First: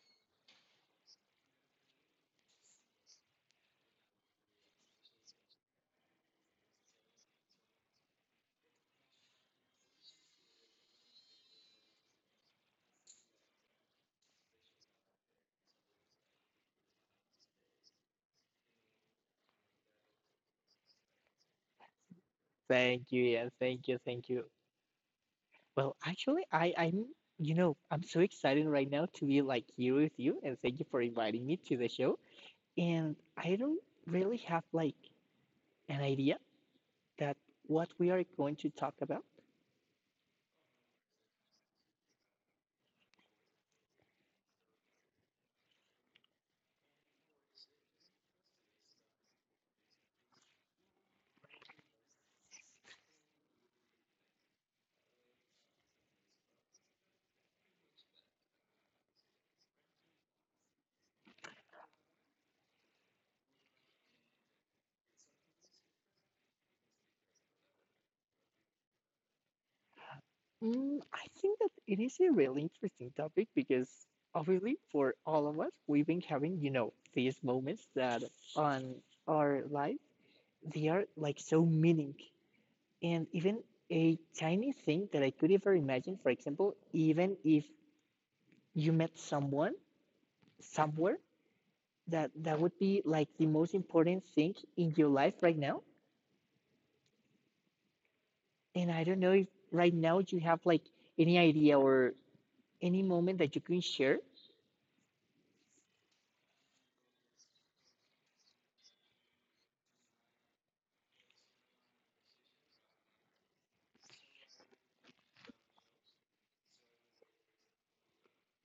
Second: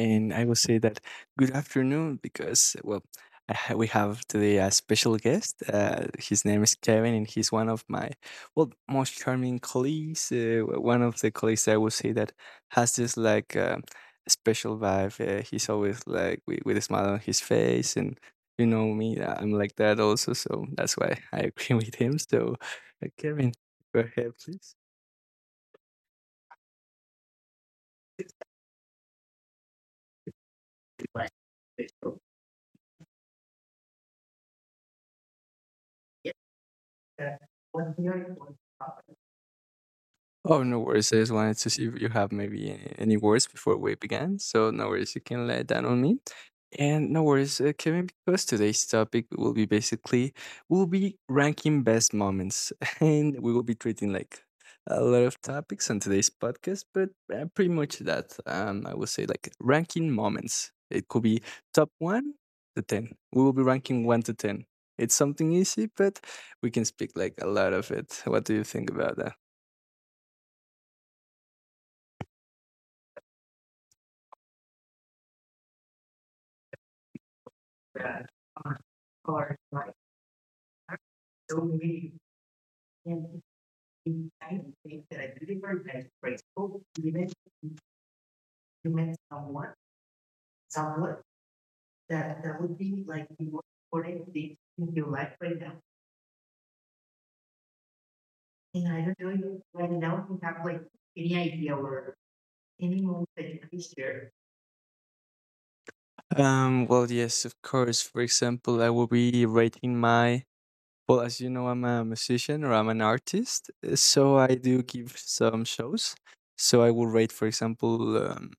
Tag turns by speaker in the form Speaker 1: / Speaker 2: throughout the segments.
Speaker 1: And I will say that good afternoon because, well, we have today a special guest. His name is Kevin, and he's one of my, well, most charming colleagues. One of the colleagues I would say that has this special vibe. He's always like with a smile on his face. And you know me, I'm like that also. So that's why I agree with him. So,
Speaker 2: Thank you, yeah,
Speaker 1: Kevin,
Speaker 2: thank you,
Speaker 1: go
Speaker 2: thank
Speaker 1: ahead,
Speaker 2: you.
Speaker 1: please.
Speaker 2: Well, actually, I'm, you know, I'm so excited right now to be like here with you, and thank you for inviting me to the show. And I don't really have like an idea that what we are going to talk about.
Speaker 1: Oh, no worries. I just wanted to see if you have maybe any words before we began. So, no worries. You can let that on me. And no worries, Kevin, because today's topic will be basically we'll be ranking best moments, and we will be treating like a lot of topics on today's podcast, but pretty much that. I will say like ranking moments. It could be top one to ten. We will be ranking one to ten. It's something easy, but we can speak like a lot of it. What do you think about that?
Speaker 2: Mm, I think that it is a really interesting topic because obviously for all of us, we've been having, you know, these moments that on our life they are like so meaning and
Speaker 1: And
Speaker 2: even a tiny thing that I could ever imagine. For example, even if you
Speaker 1: you
Speaker 2: met
Speaker 1: met
Speaker 2: someone somewhere that
Speaker 1: that
Speaker 2: that
Speaker 1: that
Speaker 2: would
Speaker 1: would
Speaker 2: be
Speaker 1: be
Speaker 2: like the most important thing
Speaker 1: maybe
Speaker 2: in your
Speaker 1: you.
Speaker 2: life right now. And
Speaker 1: And
Speaker 2: I
Speaker 1: I
Speaker 2: don't know
Speaker 1: don't
Speaker 2: if
Speaker 1: know
Speaker 2: right
Speaker 1: right
Speaker 2: now
Speaker 1: now
Speaker 2: you have like any idea or any
Speaker 1: anymore.
Speaker 2: moment that you can share.
Speaker 1: Well, yes, of course. For example, I will be writing my. Well, as you know, I'm a musician or I'm an artist, so I do give some shows. So I will rate, for example,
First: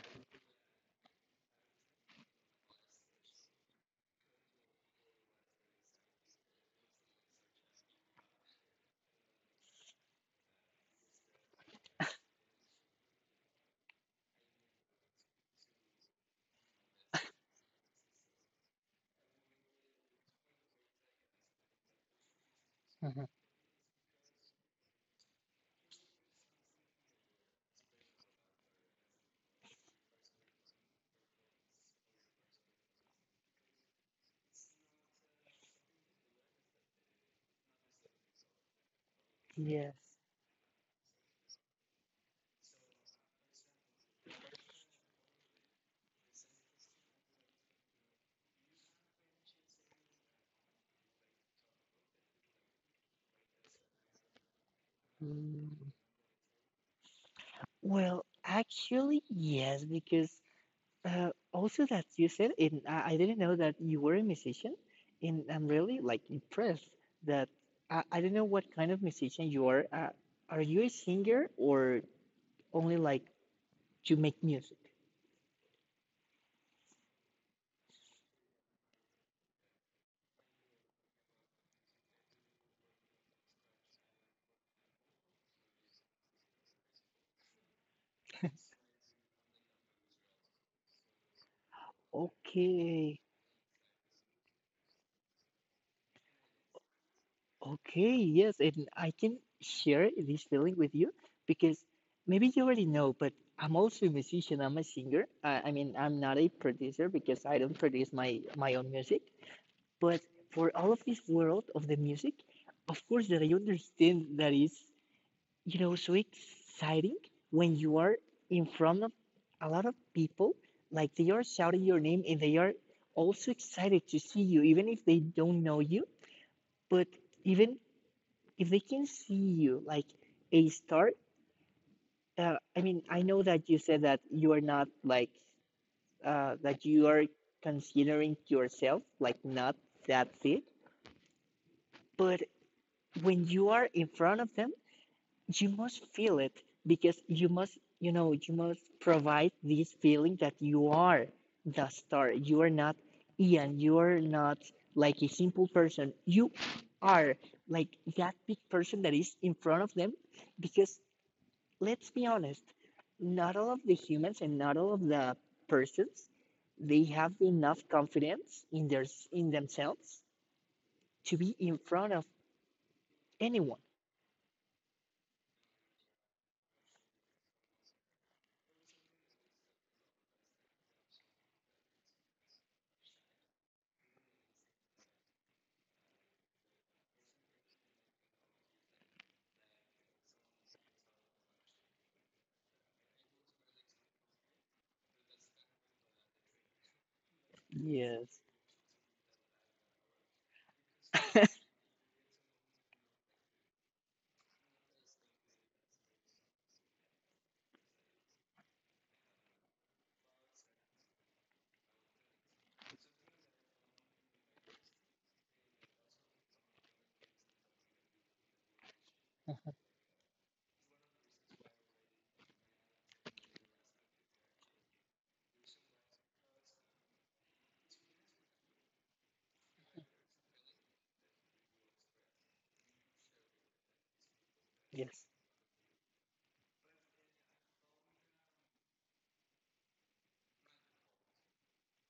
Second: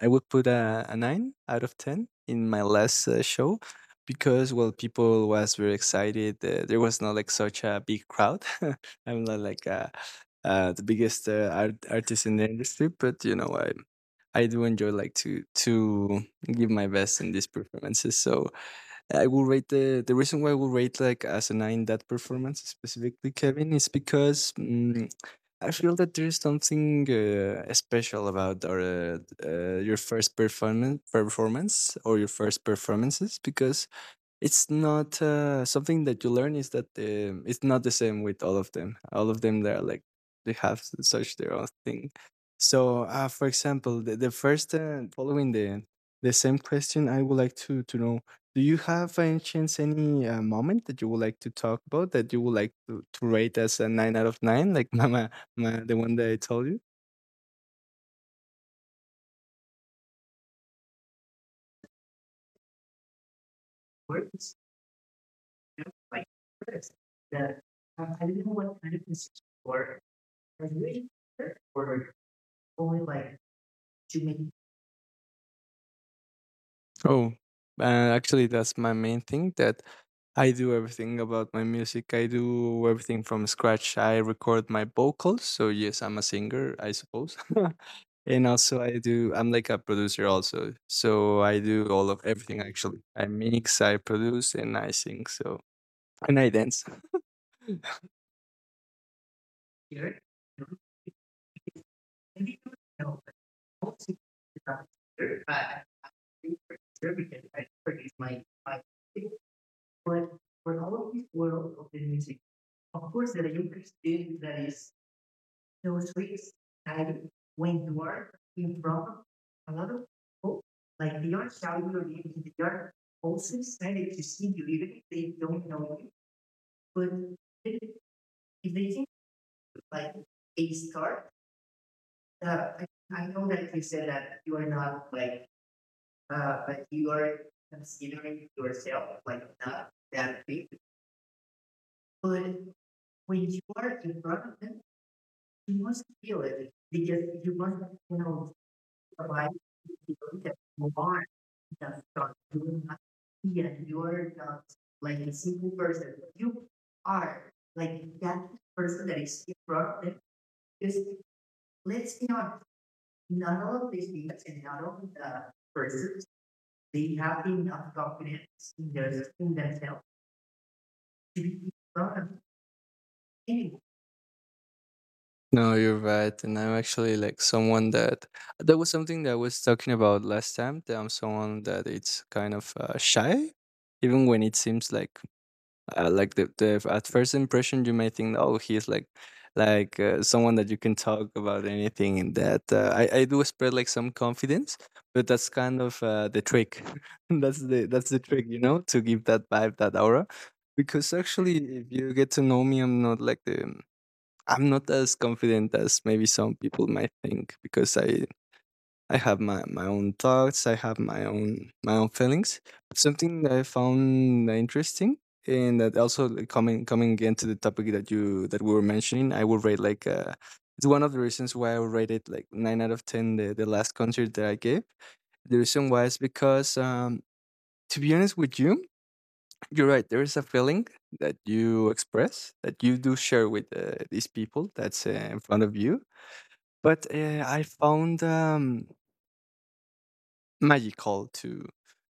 Speaker 1: I would put a nine out of ten in my last show because well, people was very excited. There was not like such a big crowd. I'm not like the biggest artist in the industry, but you know I do enjoy like to give my best in these performances. So I will rate the reason why I will rate like as a nine that performance
Speaker 2: Mhm.
Speaker 1: specifically, Kevin, is because I feel that there's something special about our your first performance or your first performances because it's not something that you learn is that it's not the same with all of them. All of them, they're
Speaker 2: Yes.
Speaker 1: like they have such their own thing. So, for example, the first following the same question, I would like to know: do you have, any chance, any moment that you would like to talk about that you would like to rate as a nine out of nine, like Mama, ma,
Speaker 2: Mm.
Speaker 1: the one that I told you?
Speaker 2: Well, actually, yes, because also, that you said, and I didn't know that you were a musician, and I'm really like impressed that I don't know what kind of musician you are. Are you a singer or only like you make music?
Speaker 1: Oh, uh, actually, that's my main thing that I do everything about my music. I do everything from scratch. I record my vocals. So, yes, I'm a singer, I suppose. And also, I do, I'm like a producer also. So, I do all of everything.
Speaker 2: Okay,
Speaker 1: I mix, I produce, and I sing. So, and I dance.
Speaker 2: okay, yes, and I can share this feeling with you because maybe you already know, but I'm also a musician. I'm a singer. I mean, I'm not a producer because I don't produce my own music. But for all of this world of the music, of course that I understand that is, you know, so exciting when you are in front of a lot of people, like they are shouting your name and they are also excited to see you, even if they don't know you. But even if they can see you, like a star, I mean, I know that you said that you are not like that you are considering yourself like not that fit, but
Speaker 1: Good,
Speaker 2: when
Speaker 1: when you
Speaker 2: you are in front of them, you
Speaker 1: must
Speaker 2: must
Speaker 1: feel
Speaker 2: feel it
Speaker 1: it, because
Speaker 2: because you
Speaker 1: you
Speaker 2: must,
Speaker 1: must,
Speaker 2: you know, you must provide this feeling that you are the star. You are not Ian. You are not like a simple person. You are like
Speaker 1: like that
Speaker 2: that big person
Speaker 1: person
Speaker 2: that
Speaker 1: that
Speaker 2: is in front of
Speaker 1: brought
Speaker 2: them
Speaker 1: this.
Speaker 2: because let's
Speaker 1: Let's
Speaker 2: be
Speaker 1: not,
Speaker 2: honest, not all
Speaker 1: none
Speaker 2: of
Speaker 1: of
Speaker 2: the
Speaker 1: this,
Speaker 2: humans and not all of the persons they
Speaker 1: we
Speaker 2: have
Speaker 1: have
Speaker 2: enough
Speaker 1: enough,
Speaker 2: confidence in their
Speaker 1: there's
Speaker 2: in
Speaker 1: in themselves
Speaker 2: themselves to
Speaker 1: to be
Speaker 2: be in
Speaker 1: brought
Speaker 2: front of
Speaker 1: up anyway.
Speaker 2: anyone.
Speaker 1: No, you're right. And I'm actually like someone that was something that I was talking about last time. That I'm someone that it's kind of shy, even when it seems like the at first impression, you may think, oh, he's like someone that you can talk about anything, and that I do spread like some confidence, but that's kind of the trick. That's the
Speaker 2: Yes,
Speaker 1: trick, you know, to give that vibe, that aura. Because actually, if you get to know me, I'm not like the I'm not as confident as maybe some people might think because I have my own thoughts. I have my own feelings. Something that I found interesting, and that also like, coming again to the topic that you that we were mentioning, I would rate like it's one of the reasons why I would rate it like nine out of ten. The last concert that I gave, the reason why is because to be honest with you, you're right. There is a feeling that you express that you do share with these people that's
Speaker 2: yes.
Speaker 1: in front of you. But I found. Magical to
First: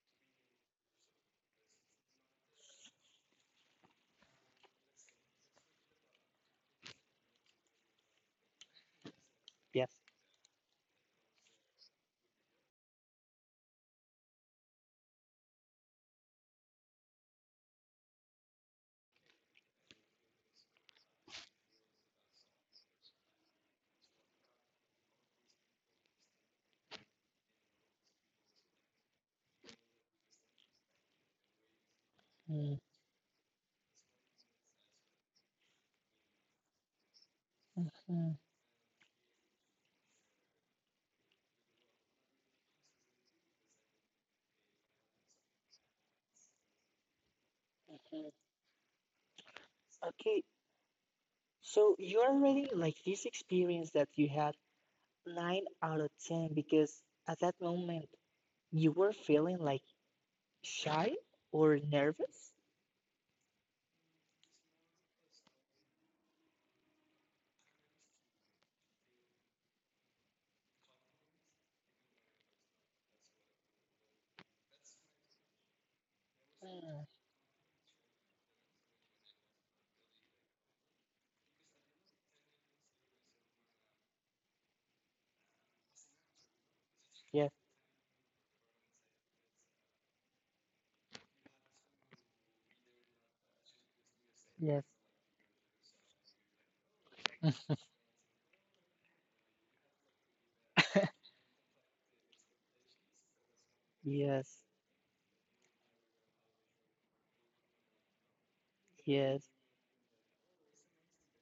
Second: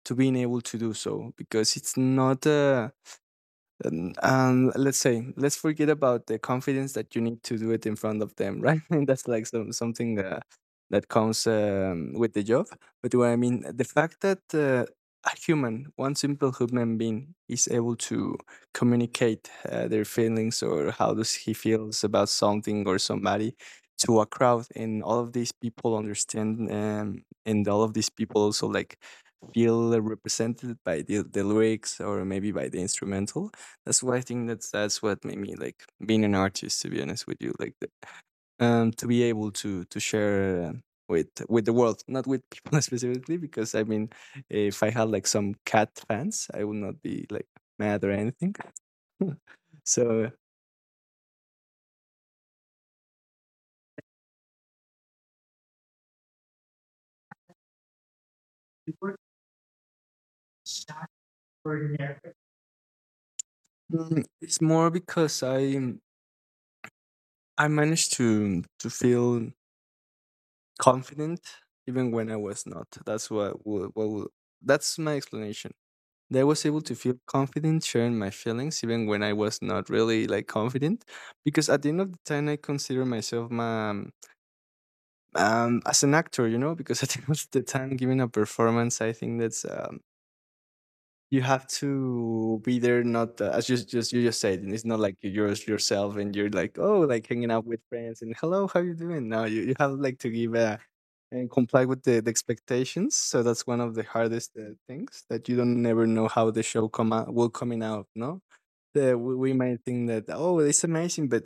Speaker 1: being able to do so because it's not a and let's forget about the confidence that you need to do it in front of them, right? And that's like some
Speaker 2: Yes.
Speaker 1: something that comes with the job, but what I mean, the fact that a human one simple human being is able to communicate their feelings or how does he feels about something or somebody to a crowd, and all of these people understand, and all of these people also like feel represented by the lyrics or maybe by
Speaker 2: Mm,
Speaker 1: the instrumental. That's why I think that's what made me like being an artist. To be honest with you, like
Speaker 2: mhm,
Speaker 1: the,
Speaker 2: mhm.
Speaker 1: to be able to share with the world, not with people specifically, because I mean, if I had like some cat fans, I would not be like mad or anything. So
Speaker 2: Okay, so you're already like this experience that you had nine out of ten because at that moment you were feeling like shy or nervous.
Speaker 1: It's more because I managed to feel confident even when I was not. That's what That's my explanation. That I was able to
Speaker 2: Mm.
Speaker 1: feel confident sharing my feelings even when I was not really like confident, because at the end of the time I consider myself as an actor, you know, because at the end of
Speaker 2: Yes,
Speaker 1: the time giving a performance, I think that's you have to be there, not as you just said, and it's
Speaker 2: yes.
Speaker 1: not like you're just yourself and you're like, oh, like hanging out with friends and hello how you doing. No, you have like to give a and comply with the expectations. So that's one of the hardest
Speaker 2: Yes,
Speaker 1: things that you don't never know how the show come out will coming out. No,
Speaker 2: yes.
Speaker 1: we might think that oh, it's amazing, but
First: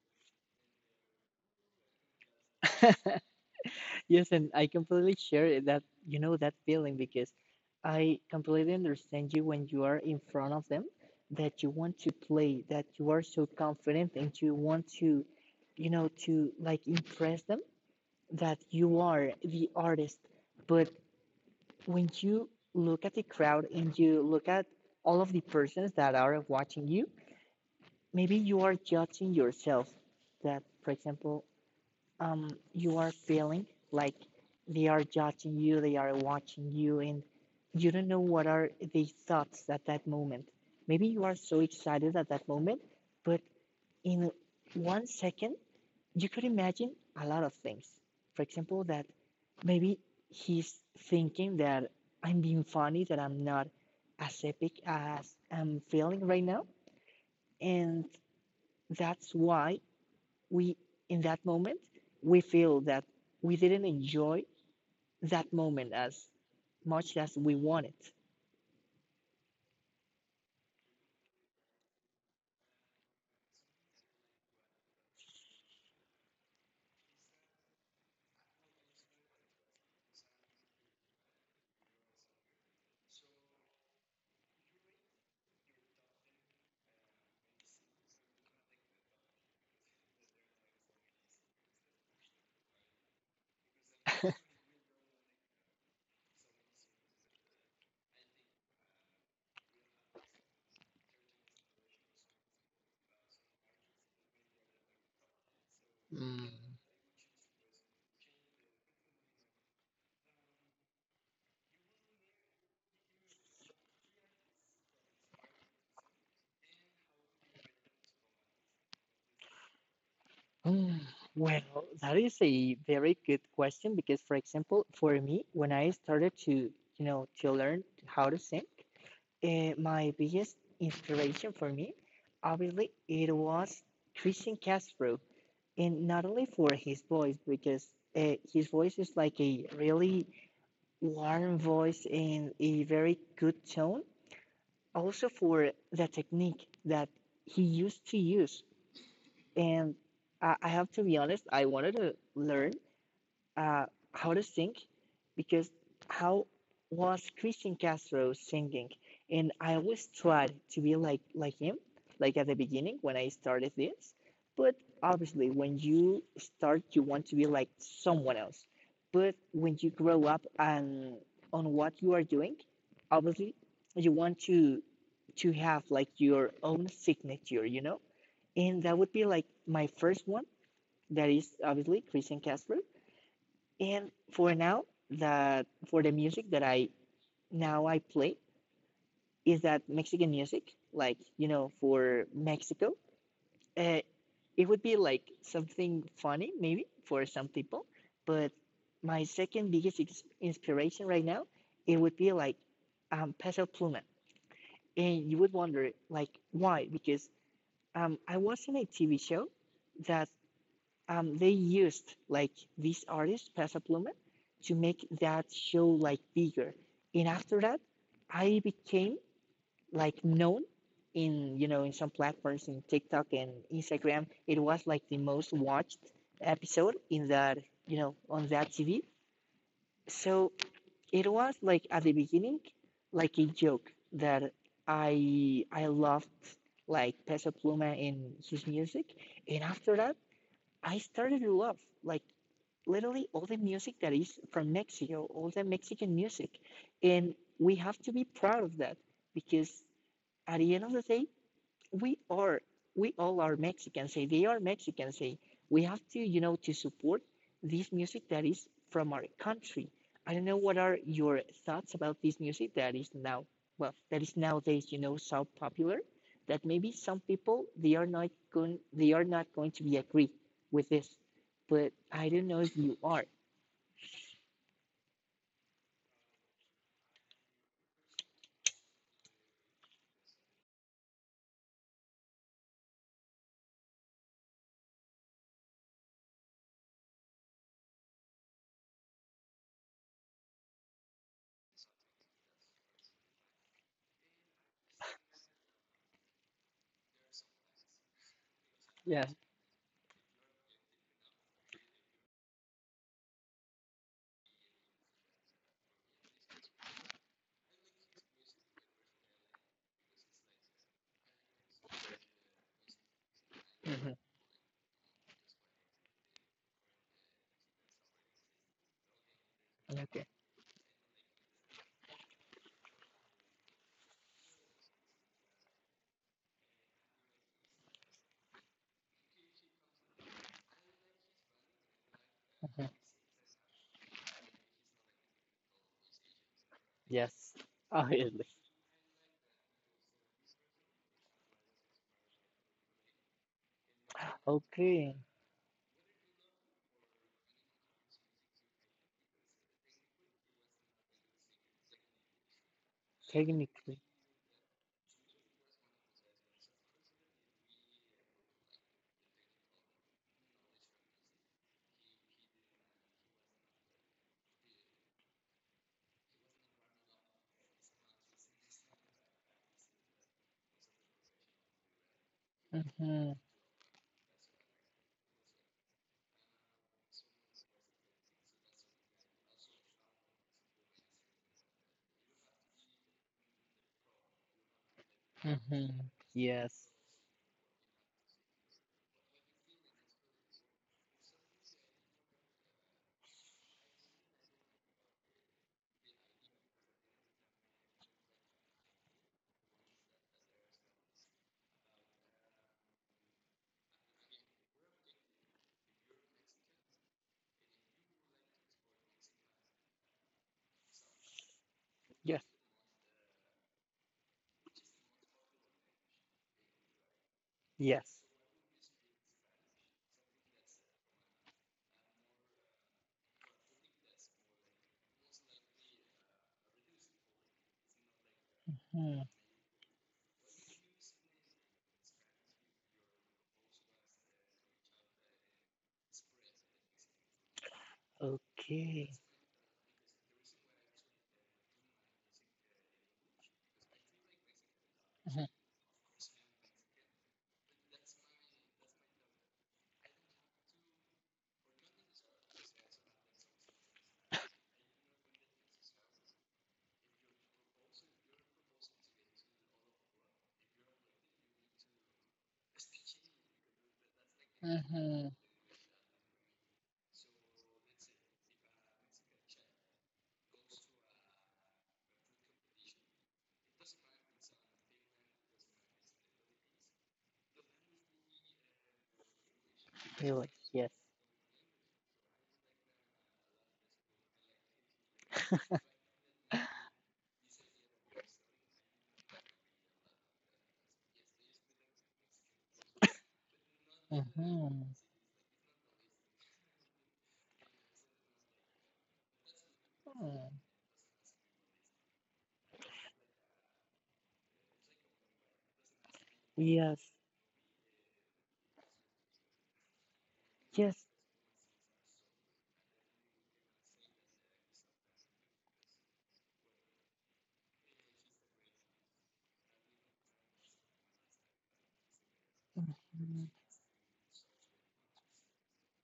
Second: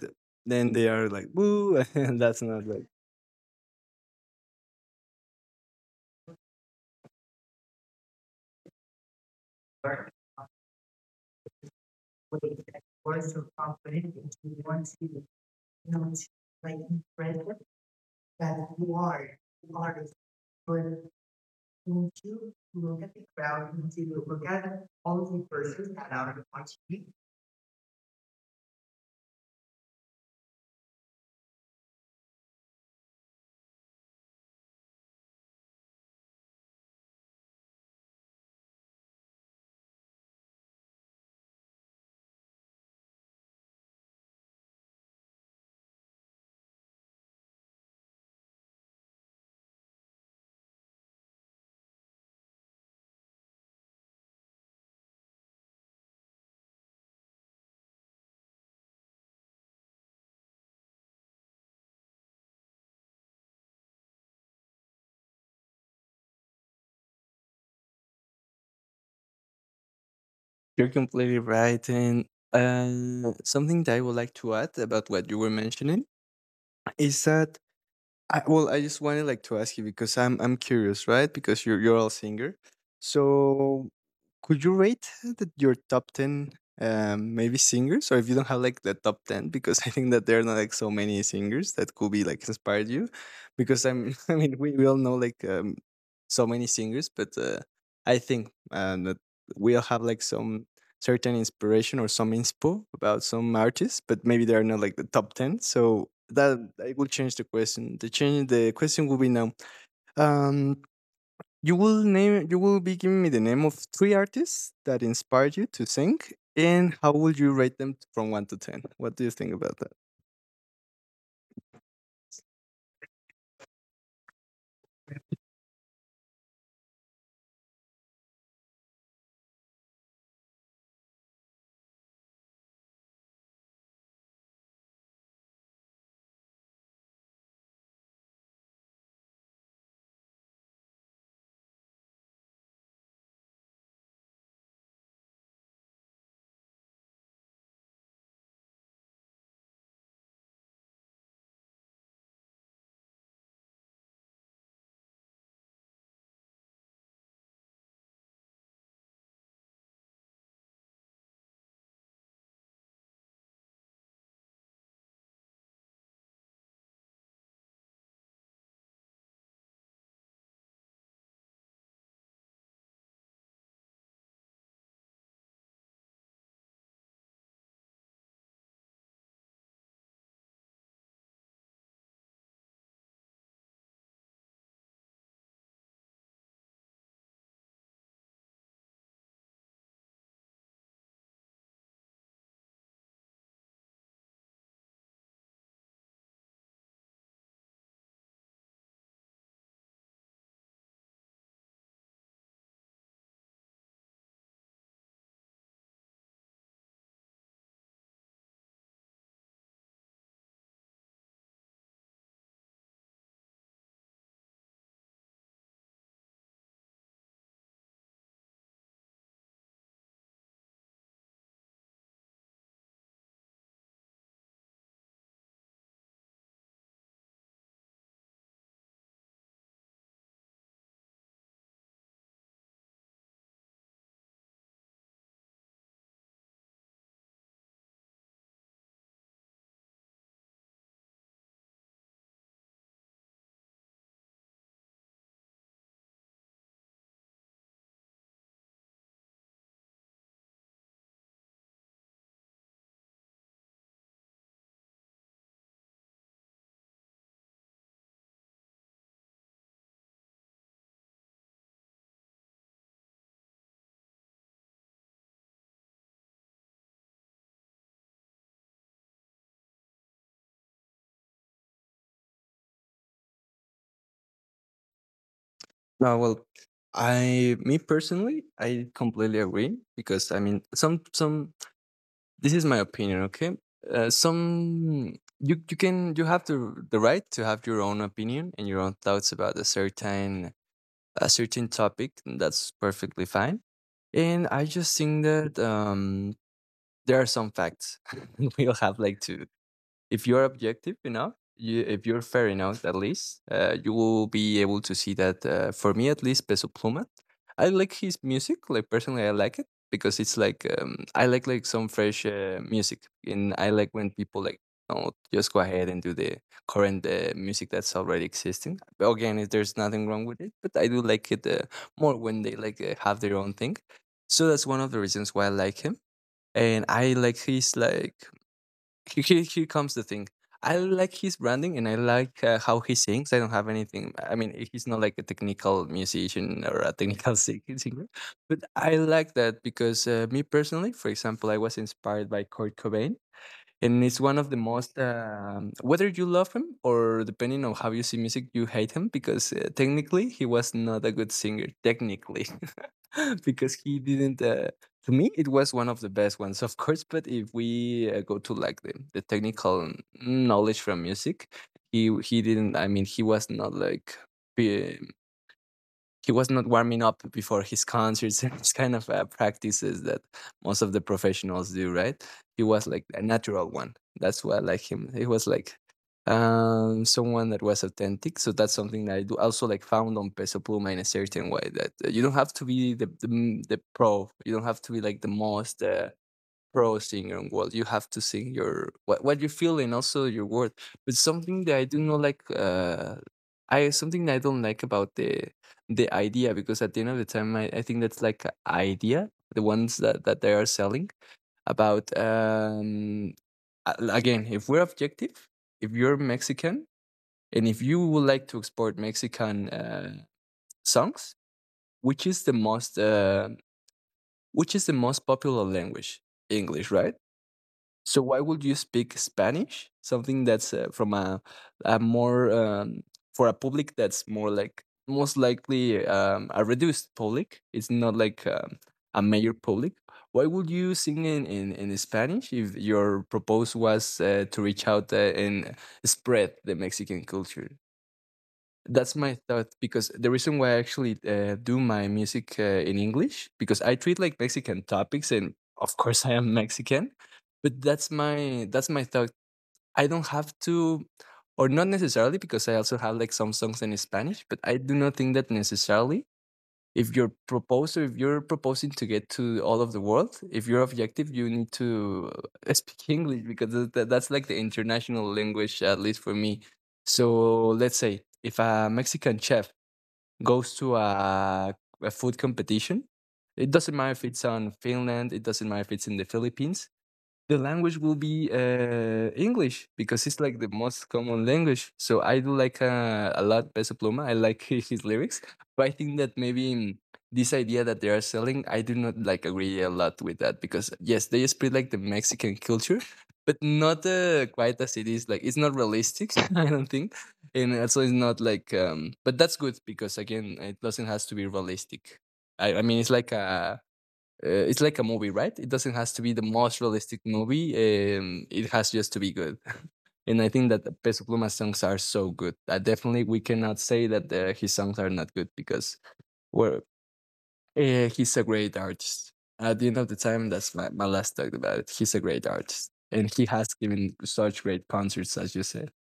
Speaker 1: then they are like, woo, and that's not
Speaker 2: Yes, and I completely share that you know that feeling because I completely understand you when you are in front of them that you want to play, that you are so confident and you want to, you know, to like impress them that you are the
Speaker 1: like.
Speaker 2: artist. But when you look at the crowd and you look at all of the persons that are watching you, maybe you are judging yourself that, for example, um, you are feeling like they are judging you, they are watching you, and you don't know what are the thoughts at that moment. Maybe you are so excited at that moment, but in 1 second, you could imagine a lot of things. For example, that maybe he's thinking that I'm being funny, that I'm not as epic as I'm feeling right now. And that's why we in that moment we feel that we didn't enjoy that moment as much as we wanted.
Speaker 1: You're completely right. And something that I would like to add about what you were mentioning is that I, well, I just wanted like to ask you because I'm curious, right? Because you're all singer, so could you rate your top ten, maybe singers, or if you don't have like the top ten, because I think that there are not like so many singers that could be like inspired you, because I'm, I mean, we all know like so many singers, but I think that we all have like some certain inspiration or some inspo about some artists, but maybe they are not like the top ten. So
Speaker 2: Mm.
Speaker 1: that I will change the question. The change the question will be now. Um, you will be giving me the name of three artists that inspired you to sing, and how would you rate them from one to ten? What do you think about that?
Speaker 2: Hmm, well that is a very good question because for example for me when I started to, you know, to learn how to sing, eh, my biggest inspiration for me obviously it was Christian Castro, and not only for his voice because his voice is like a really learn voice in a very good tone, also for the technique that he used to use. And I have to be honest, I wanted to learn uh, how to sing because how was Christian Castro singing? And I always tried to be like him, like at the beginning when I started this. But obviously, when you start, you want to be like someone else. But when you grow up and on what you are doing, obviously, you want to have like your own signature, you know. And that would be like my first one. That is obviously Christian Castro. And for now, that for the music that I play is that Mexican music, like you know, for Mexico. Uh, it would be like something funny maybe for some people, but my second biggest inspiration right now it would be like Peso Pluma, and you would wonder like why? Because I was in a TV show that they used like this artist Pasa Pluma to make that show like bigger. And after that, I became like known in, you know, in some platforms in TikTok and Instagram. It was like the most watched episode in that, you know, on that TV. So it was like at the beginning, like a joke that I loved like Peso Pluma and his music, and after that I started to love like literally all the music that is from Mexico, all the Mexican music. And we have to be proud of that because at the end of the day, we are, we all are Mexicans. Eh, they are Mexicans. Eh. We have to, you know, to support this music that is from our country. I don't know what are your thoughts about this music that is now, well, that is nowadays, you know, so popular that maybe some people they are not going to be agree with this, but I don't know if you are.
Speaker 1: No, well, I me personally, I completely agree, because I mean some. This is my opinion, okay? Some you you can you have the right to have your own opinion and your own thoughts about a certain topic. And that's perfectly fine. And I just think that there are some facts we'll have like to, if you're objective enough, if you're fair enough, at least, you will be able to see that. For me, at least, Peso Pluma, I like his music. Like personally, I like it because it's like I like some fresh music, and I like
Speaker 2: Mhm.
Speaker 1: when people like no, just go ahead and do the current music that's already existing. But again, if there's nothing
Speaker 2: Okay.
Speaker 1: wrong with it, but I do like it more when they like have their own thing. So that's one of the reasons why I like him, and I like his like here, here comes the thing. I like his branding and I like how
Speaker 2: Mhm.
Speaker 1: he sings. I don't have anything. I mean, he's not like a technical musician or a technical
Speaker 2: Yes,
Speaker 1: singer,
Speaker 2: obviously.
Speaker 1: but I like that because me personally, for example, I was inspired by Kurt Cobain, and it's one of the most
Speaker 2: Okay,
Speaker 1: whether you love him or depending on how you see music you hate him, because technically he was not a good singer technically, because
Speaker 2: technically.
Speaker 1: he didn't to me it was one of the best ones, of course, but if we go to like the technical knowledge from music, he didn't, I mean, he was not like, he was not warming up before his concerts and his kind of practices that most of the professionals do, right? He was like a
Speaker 2: Hmm.
Speaker 1: natural one. That's why I like him. He was like someone that was authentic. So that's something that I do also like found on Peso Pluma in a certain way, that you don't have to be the pro. You don't have to be like the most
Speaker 2: Hmm. Yes.
Speaker 1: pro singer, and well, you have to sing your what you feel and also your word, but something that I do not like I something that I don't like about the idea, because at the end of the time I think that's like a idea, the ones that they are selling about, again, if we're objective, if you're Mexican and if you would like to export Mexican songs, which
Speaker 2: Yes.
Speaker 1: is the most which is the most popular language? English, right?
Speaker 2: Yes.
Speaker 1: So why would you speak Spanish? Something that's from a more for a public that's more like most likely a reduced public. It's not like
Speaker 2: Hmm.
Speaker 1: a major public. Why would you sing in Spanish if your purpose was to reach out and spread the Mexican culture?
Speaker 2: Okay.
Speaker 1: That's my thought, because the reason why I actually do my music in English, because I treat like Mexican topics, and of course I am Mexican, but that's my thought. I don't have to, or not necessarily, because I also have like some songs in Spanish, but I do not think that necessarily, if your proposal, if you're proposing to get to all of the world, if you're objective, you need to speak English, because that's like the
Speaker 2: Mm-hmm.
Speaker 1: international language, at least for me. So let's say if a Mexican chef goes to a food competition, it doesn't matter if it's on Finland, it doesn't matter if it's in the Philippines, the language will be English, because it's
Speaker 2: Really?
Speaker 1: like the
Speaker 2: Yes.
Speaker 1: most common language. So I do like a lot Peso Pluma. I like his lyrics, but I think that maybe, this idea that they are selling, I do not like agree a lot with that, because yes, they spread like the Mexican culture, but not quite
Speaker 2: Mm-hmm.
Speaker 1: as it is. Like, it's not realistic, I don't think, and also it's not like. But that's good, because again, it doesn't has to be realistic. I mean, it's like a movie, right? It doesn't has to be the most
Speaker 2: Yes.
Speaker 1: realistic movie. It has just to be good. And I think that the
Speaker 2: Yes.
Speaker 1: Peso Pluma songs are so good. Definitely, we cannot say that his songs are not good, because well, he's a great artist. At the end of the time, that's my last talk about it. He's a great artist. And
Speaker 2: Mhm.
Speaker 1: he has given such great concerts, as you said.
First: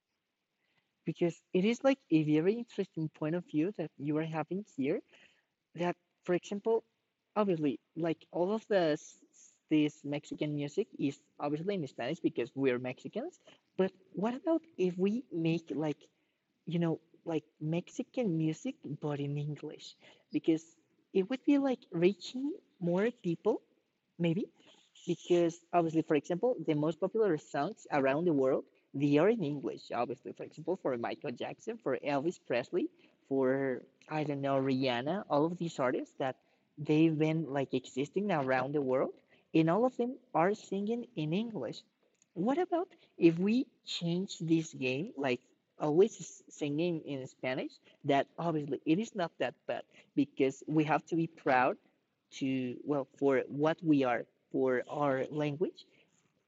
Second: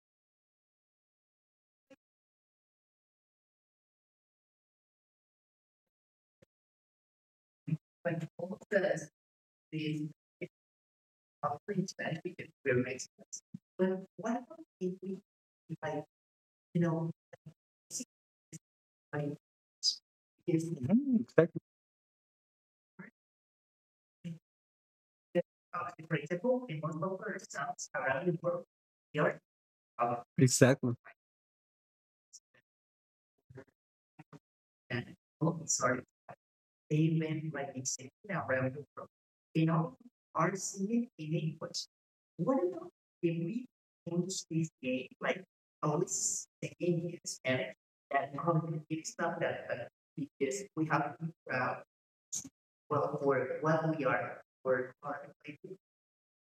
Speaker 2: Because it is like a very interesting point of view that you are having here. That, for example, obviously like
Speaker 1: When
Speaker 2: all
Speaker 1: all
Speaker 2: of this this
Speaker 1: the
Speaker 2: Mexican music is obviously in
Speaker 1: offerings
Speaker 2: Spanish
Speaker 1: that we
Speaker 2: because we're
Speaker 1: we're making.
Speaker 2: Mexicans, but
Speaker 1: But what
Speaker 2: what about
Speaker 1: about if
Speaker 2: if we
Speaker 1: we,
Speaker 2: make
Speaker 1: if
Speaker 2: like, you
Speaker 1: you
Speaker 2: know,
Speaker 1: know,
Speaker 2: like Mexican music, but in
Speaker 1: like,
Speaker 2: English, because
Speaker 1: is mhm,
Speaker 2: it would be
Speaker 1: exactly.
Speaker 2: like reaching more people, maybe, because
Speaker 1: Uh,
Speaker 2: obviously,
Speaker 1: the
Speaker 2: for example,
Speaker 1: principle
Speaker 2: the
Speaker 1: in
Speaker 2: most
Speaker 1: one local
Speaker 2: popular songs
Speaker 1: sounds
Speaker 2: around the world, they are in English,
Speaker 1: around,
Speaker 2: obviously. For example,
Speaker 1: exactly,
Speaker 2: for Michael Jackson, for Elvis Presley, for, I don't know, Rihanna, all of these artists that they've been like existing around the world, and all of them are singing in English. What about if we change this game, like always singing
Speaker 1: in
Speaker 2: in Spanish,
Speaker 1: and
Speaker 2: that
Speaker 1: all
Speaker 2: obviously it is not
Speaker 1: stuff
Speaker 2: that
Speaker 1: that
Speaker 2: bad because we have to be proud to, well,
Speaker 1: well,
Speaker 2: for
Speaker 1: for
Speaker 2: what
Speaker 1: what
Speaker 2: we
Speaker 1: we
Speaker 2: are,
Speaker 1: are
Speaker 2: for
Speaker 1: or
Speaker 2: our language.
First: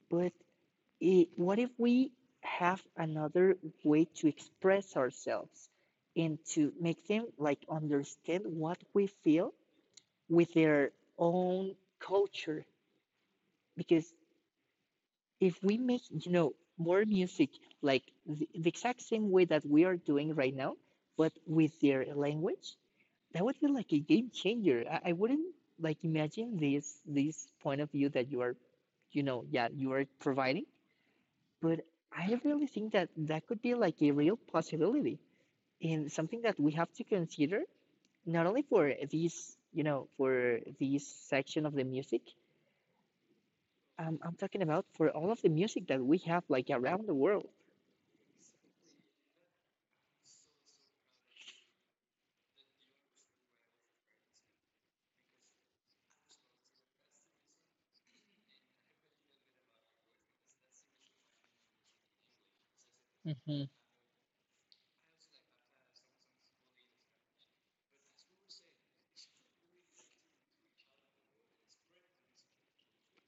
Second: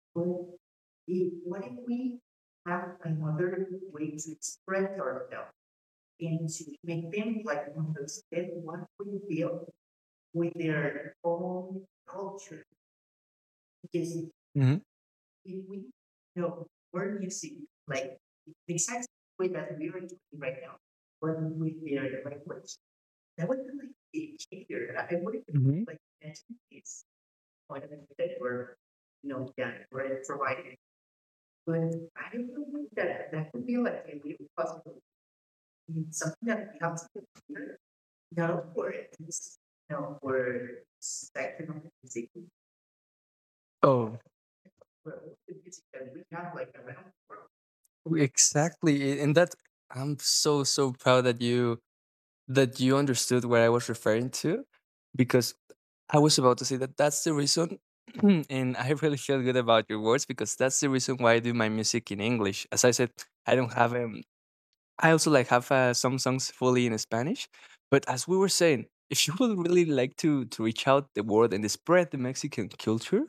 Speaker 2: But
Speaker 1: who
Speaker 2: I what if we have
Speaker 1: have
Speaker 2: another
Speaker 1: another
Speaker 2: way to express
Speaker 1: spread or
Speaker 2: ourselves and
Speaker 1: into
Speaker 2: to make
Speaker 1: make
Speaker 2: them
Speaker 1: them
Speaker 2: like
Speaker 1: like
Speaker 2: understand
Speaker 1: they
Speaker 2: what
Speaker 1: want
Speaker 2: we
Speaker 1: to
Speaker 2: feel
Speaker 1: feel
Speaker 2: with their
Speaker 1: their
Speaker 2: own culture?
Speaker 1: is
Speaker 2: Because
Speaker 1: mhm,
Speaker 2: if we make, you know, more music like the exact same way that we are doing right now but
Speaker 1: when
Speaker 2: with
Speaker 1: we
Speaker 2: their
Speaker 1: their
Speaker 2: language
Speaker 1: language.
Speaker 2: that
Speaker 1: That
Speaker 2: would
Speaker 1: would
Speaker 2: be
Speaker 1: be like
Speaker 2: like a game
Speaker 1: a
Speaker 2: changer
Speaker 1: behavior.
Speaker 2: I
Speaker 1: I would
Speaker 2: wouldn't
Speaker 1: mhm
Speaker 2: like
Speaker 1: like
Speaker 2: imagine
Speaker 1: mention
Speaker 2: this
Speaker 1: is
Speaker 2: this point
Speaker 1: point
Speaker 2: of
Speaker 1: of
Speaker 2: view that
Speaker 1: emphasis
Speaker 2: you are,
Speaker 1: where,
Speaker 2: you
Speaker 1: you
Speaker 2: know,
Speaker 1: know,
Speaker 2: yeah,
Speaker 1: yeah,
Speaker 2: you are
Speaker 1: we're
Speaker 2: providing,
Speaker 1: providing.
Speaker 2: but
Speaker 1: But
Speaker 2: I
Speaker 1: I
Speaker 2: really
Speaker 1: think
Speaker 2: think that
Speaker 1: that
Speaker 2: that
Speaker 1: that
Speaker 2: could
Speaker 1: could
Speaker 2: be
Speaker 1: be
Speaker 2: like
Speaker 1: like,
Speaker 2: a real
Speaker 1: possible,
Speaker 2: possibility and
Speaker 1: that
Speaker 2: something that we
Speaker 1: we
Speaker 2: have
Speaker 1: have,
Speaker 2: to consider,
Speaker 1: you
Speaker 2: not only
Speaker 1: know,
Speaker 2: for these, you know, for
Speaker 1: where
Speaker 2: this section of the music.
Speaker 1: oh,
Speaker 2: Um, I'm talking about for all of the music that we have like around the world.
Speaker 1: exactly. And that I'm so so proud that you understood what I was referring to, because I was about to say that that's the reason. And I really feel good about your words, because that's the reason why I do my music in English. As I said, I
Speaker 2: Mm-hmm.
Speaker 1: don't have a I also like have some songs fully in Spanish, but as we were saying, if you would really like to reach out the world and spread the Mexican culture,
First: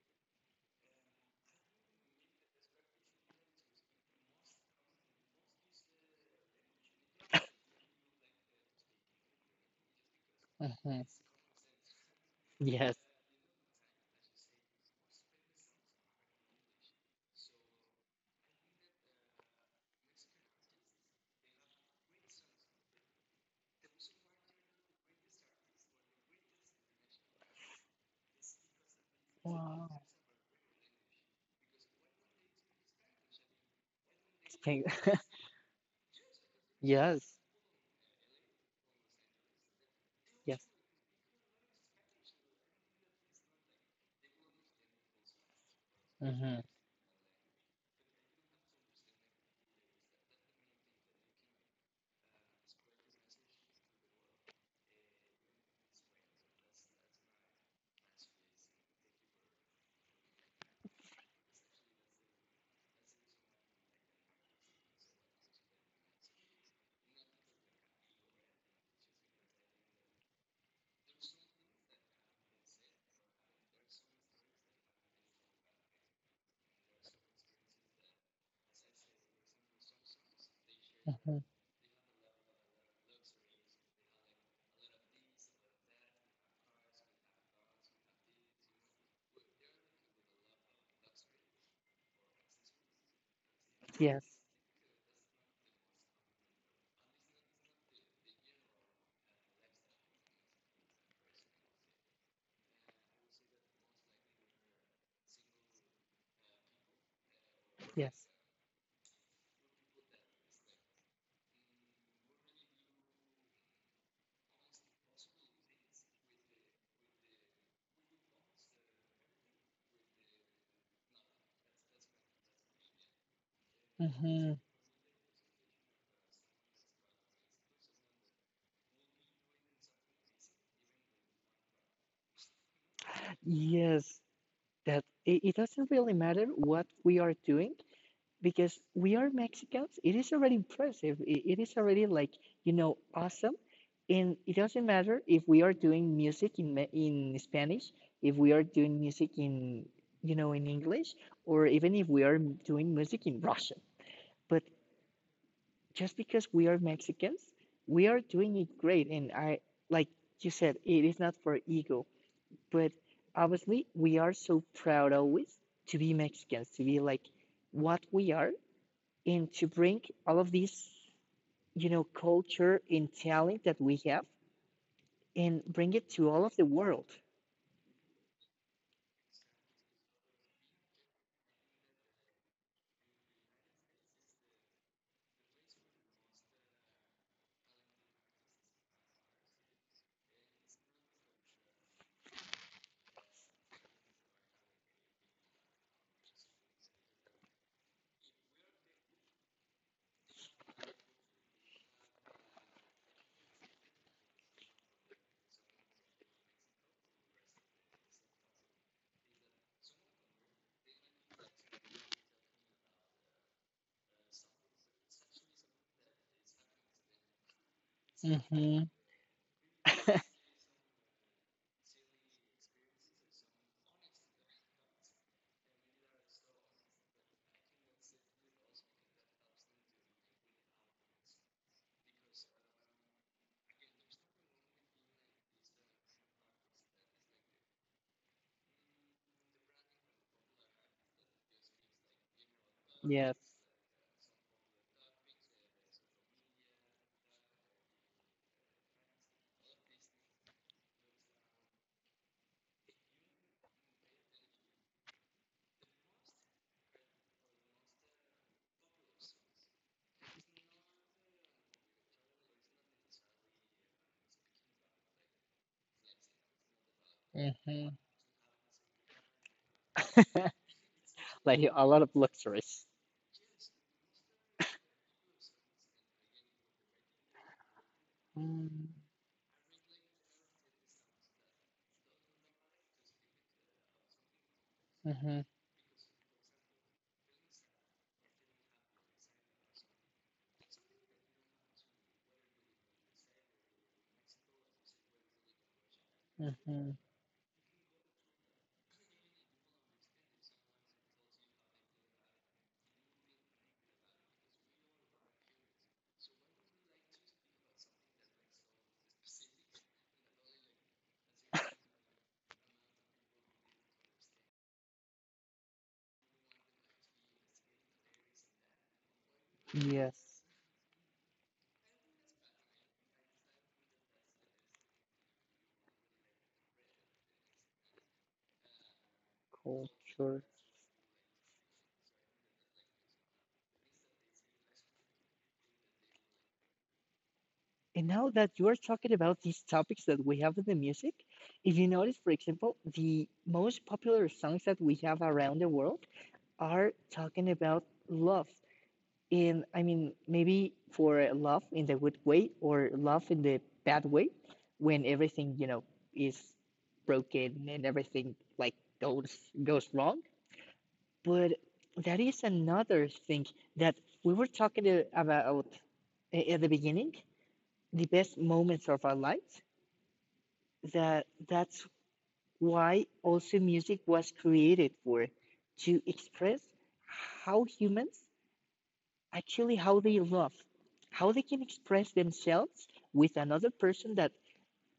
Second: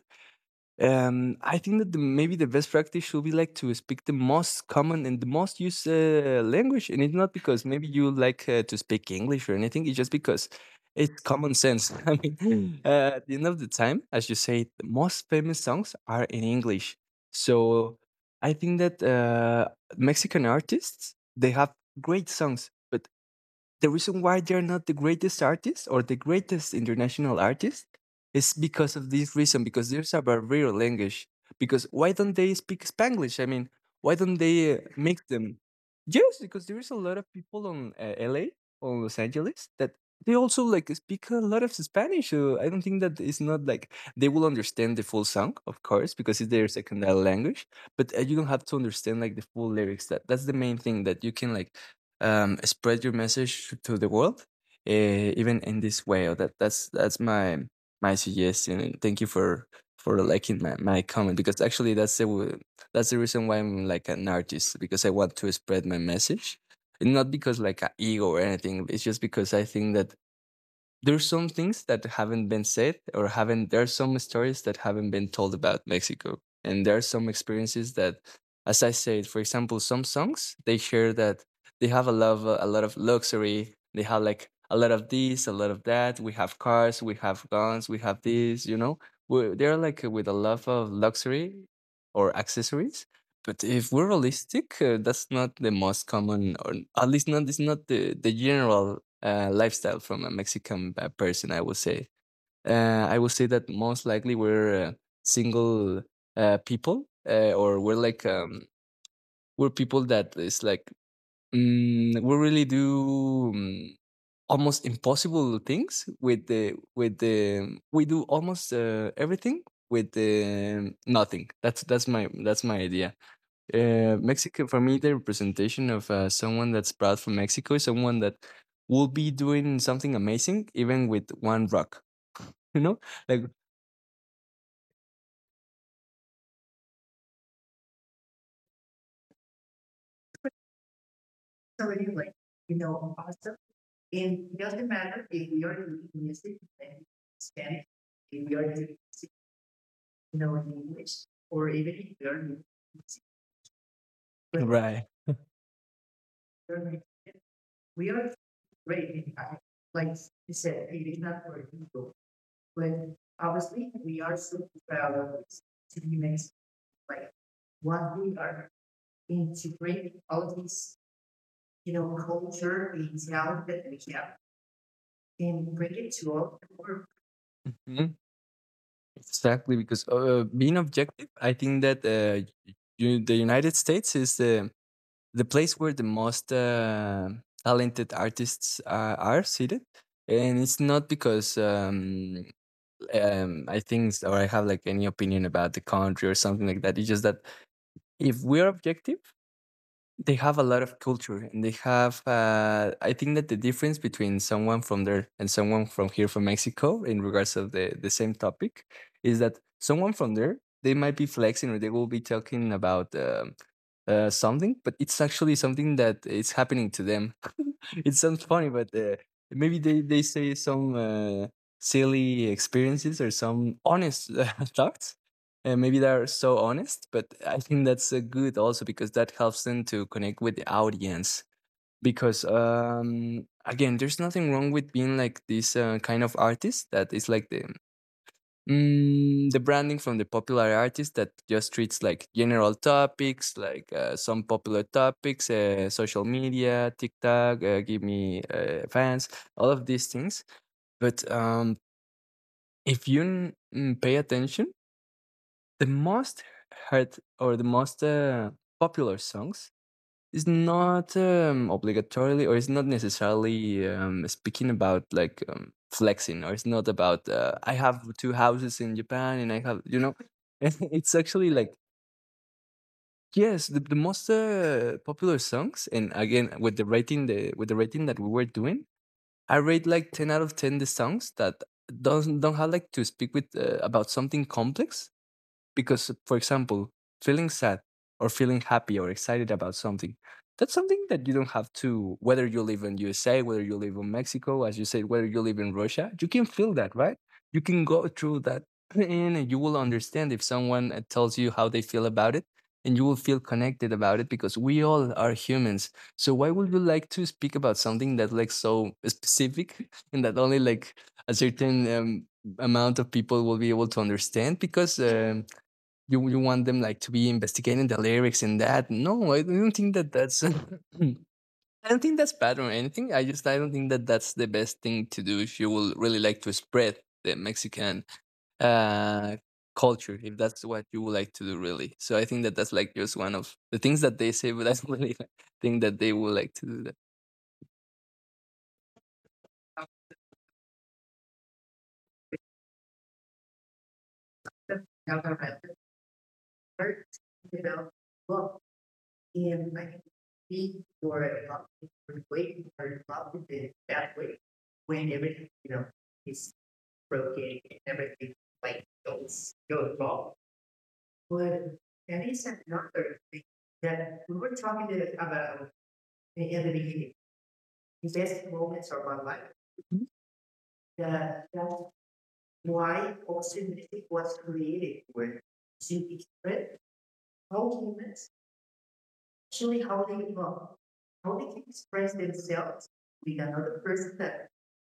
Speaker 1: I think that maybe the best practice should be like to speak the most common and the most used language, and it's not because maybe you like to speak English or anything. It's just because
Speaker 2: Mm-hmm.
Speaker 1: it's common sense. I mean, mm,
Speaker 2: Yes.
Speaker 1: at the end of the time, as you say, the most famous songs are in English. So I think that Mexican artists, they have great songs, but the reason why they're not the greatest artists or the greatest international artists is because of this reason, because
Speaker 2: Wow.
Speaker 1: there's a barrier language, because why don't they speak Spanglish? I mean, why don't they
Speaker 2: Thank-
Speaker 1: make them, yes, because there is a lot of
Speaker 2: Yes.
Speaker 1: people on LA, on Los Angeles, that they also
Speaker 2: Yes.
Speaker 1: like speak a lot of Spanish, so I don't think that it's not like they will understand the full song, of course, because it's
Speaker 2: Mm-hmm.
Speaker 1: their second language, but you don't have to understand like the full lyrics, that that's the main thing, that you can like, spread your message to the world, even in this way. Or, that that's my my suggestion. And thank you for liking my comment, because actually that's that's the reason why I'm like an artist, because I want to spread my message, and not because like a ego or anything. It's just because I think that there's some things that haven't been said, or haven't, there are some stories that haven't been told about Mexico, and there are some experiences that, as I said, for example, some songs they share
Speaker 2: Mm-hmm.
Speaker 1: that they have a lot of, a lot of luxury, they have like a lot of this, a lot of that, we have cars, we have guns, we have this, you know, we, they're like with a lot of luxury or accessories, but if we're
Speaker 2: Yes.
Speaker 1: realistic, that's not the most common, or at least not, it's not the the general lifestyle from a Mexican person, I would say. I would say that most likely we're single people, or we're like
Speaker 2: Yes.
Speaker 1: we're people that is like mm, we really do mm, almost impossible things with the we do almost everything with the nothing. That's my idea. Uh,
Speaker 2: Mm-hmm.
Speaker 1: Mexico, for me, the representation of someone that's proud from Mexico is someone that will be doing something amazing, even with one rock. You know, like,
Speaker 2: Yes. That it doesn't really matter what we are doing because we are Mexicans. It is already impressive. It is
Speaker 1: so
Speaker 2: already
Speaker 1: anyway,
Speaker 2: like, you
Speaker 1: you
Speaker 2: know,
Speaker 1: know, also,
Speaker 2: awesome. And
Speaker 1: and it
Speaker 2: it
Speaker 1: doesn't
Speaker 2: doesn't matter
Speaker 1: matter
Speaker 2: if
Speaker 1: if we
Speaker 2: we
Speaker 1: are
Speaker 2: are
Speaker 1: doing
Speaker 2: doing
Speaker 1: music
Speaker 2: music in
Speaker 1: in
Speaker 2: in
Speaker 1: Spanish,
Speaker 2: Spanish, if
Speaker 1: if we
Speaker 2: we are
Speaker 1: are doing
Speaker 2: doing
Speaker 1: music,
Speaker 2: music in,
Speaker 1: you
Speaker 2: you
Speaker 1: know,
Speaker 2: know, in
Speaker 1: in
Speaker 2: English,
Speaker 1: English, or
Speaker 2: or
Speaker 1: even
Speaker 2: even if
Speaker 1: in
Speaker 2: we are doing music in Russian.
Speaker 1: English,
Speaker 2: But
Speaker 1: right,
Speaker 2: just because we are Mexicans, we are doing it great. And I, like you said, it is not for ego,
Speaker 1: people. But
Speaker 2: but obviously
Speaker 1: obviously we
Speaker 2: we
Speaker 1: are
Speaker 2: are
Speaker 1: so
Speaker 2: so
Speaker 1: proud
Speaker 2: proud
Speaker 1: of
Speaker 2: always to be
Speaker 1: humans,
Speaker 2: Mexicans, to be like
Speaker 1: like
Speaker 2: what
Speaker 1: one
Speaker 2: we are, and to
Speaker 1: into,
Speaker 2: bring all of this, you
Speaker 1: you
Speaker 2: know,
Speaker 1: know, whole detail,
Speaker 2: culture and talent that we have and
Speaker 1: and bring
Speaker 2: bring it
Speaker 1: it.
Speaker 2: to all of the world.
Speaker 1: Mhm. Exactly, because being objective, I think that you, the United States is the place where the most talented artists are seated, and it's not because I think or I have like any opinion about the country or something like that. It's just that if we're objective, they have a lot of culture, and they have. I think that the difference between someone from there and someone from here from Mexico, in regards of the same topic, is that someone from there, they might be flexing or they will be talking about something, but it's actually something that is happening to them. It sounds funny,
Speaker 2: Mm-hmm.
Speaker 1: but maybe they say some silly experiences or some honest thoughts, and maybe they're so honest, but I think that's good also because that helps them to connect with the audience. Because again, there's nothing wrong with being like this kind of artist that is like the branding from the popular artist that just treats like general
Speaker 2: Yes.
Speaker 1: topics, like some popular topics, social media, TikTok, give me fans, all of these things. But if pay attention, the most heard or the most popular songs is not obligatorily, or it's not necessarily speaking about, like, flexing, or it's not about I
Speaker 2: Mm-hmm.
Speaker 1: have two houses in Japan and I have. It's actually
Speaker 2: Like
Speaker 1: like,
Speaker 2: a lot of luxuries.
Speaker 1: yes, the most popular songs. And again, with the rating, the with the rating that we were doing,
Speaker 2: Mm-hmm.
Speaker 1: I rate like 10 out of 10 the songs that doesn't don't have like to speak with about something complex. Because, for example, feeling sad or feeling happy or excited about something, that's something that you don't have to, whether you live in USA, whether you live in Mexico, as you said, whether you live in Russia, you can feel
Speaker 2: Mm-hmm.
Speaker 1: that, right? You can go through that and you will understand if someone tells you how they feel about it, and you will feel connected about it because we all are humans. So why would you like to speak about something that like so specific and that only like a certain amount of people will be able to understand? Because you want them like to be investigating the lyrics and that. No, I don't think that that's.
Speaker 2: Yes.
Speaker 1: I don't think that's bad or anything. I just, I don't think that that's the best thing to do if you will really like to spread the Mexican uh, culture, if
Speaker 2: Culture.
Speaker 1: that's what you would like to do, really. So I think that that's like just one of the things that they say, but I don't really, like, think that they would like to do that.
Speaker 2: And now that you are talking about these topics that we have in the music, if you notice, for example, the most popular songs that we
Speaker 1: Have
Speaker 2: have
Speaker 1: a
Speaker 2: around the world are talking about love.
Speaker 1: look
Speaker 2: And
Speaker 1: in
Speaker 2: I
Speaker 1: my
Speaker 2: mean, maybe for love in the good way or love in the bad way, when everything, you know, is
Speaker 1: broken,
Speaker 2: broken and everything like goes goes
Speaker 1: your
Speaker 2: wrong.
Speaker 1: dog
Speaker 2: But
Speaker 1: would
Speaker 2: that is another thing that
Speaker 1: that
Speaker 2: we were talking about at the
Speaker 1: maybe
Speaker 2: beginning, the best moments of our lives, that
Speaker 1: that's
Speaker 2: that's why
Speaker 1: why
Speaker 2: also music was created for, to express how
Speaker 1: how
Speaker 2: humans actually
Speaker 1: actually
Speaker 2: how
Speaker 1: how
Speaker 2: they
Speaker 1: they
Speaker 2: love,
Speaker 1: evolve,
Speaker 2: how
Speaker 1: how
Speaker 2: they
Speaker 1: they can
Speaker 2: can
Speaker 1: express
Speaker 2: express
Speaker 1: themselves
Speaker 2: themselves
Speaker 1: with
Speaker 2: with another
Speaker 1: another person
Speaker 2: person that
Speaker 1: that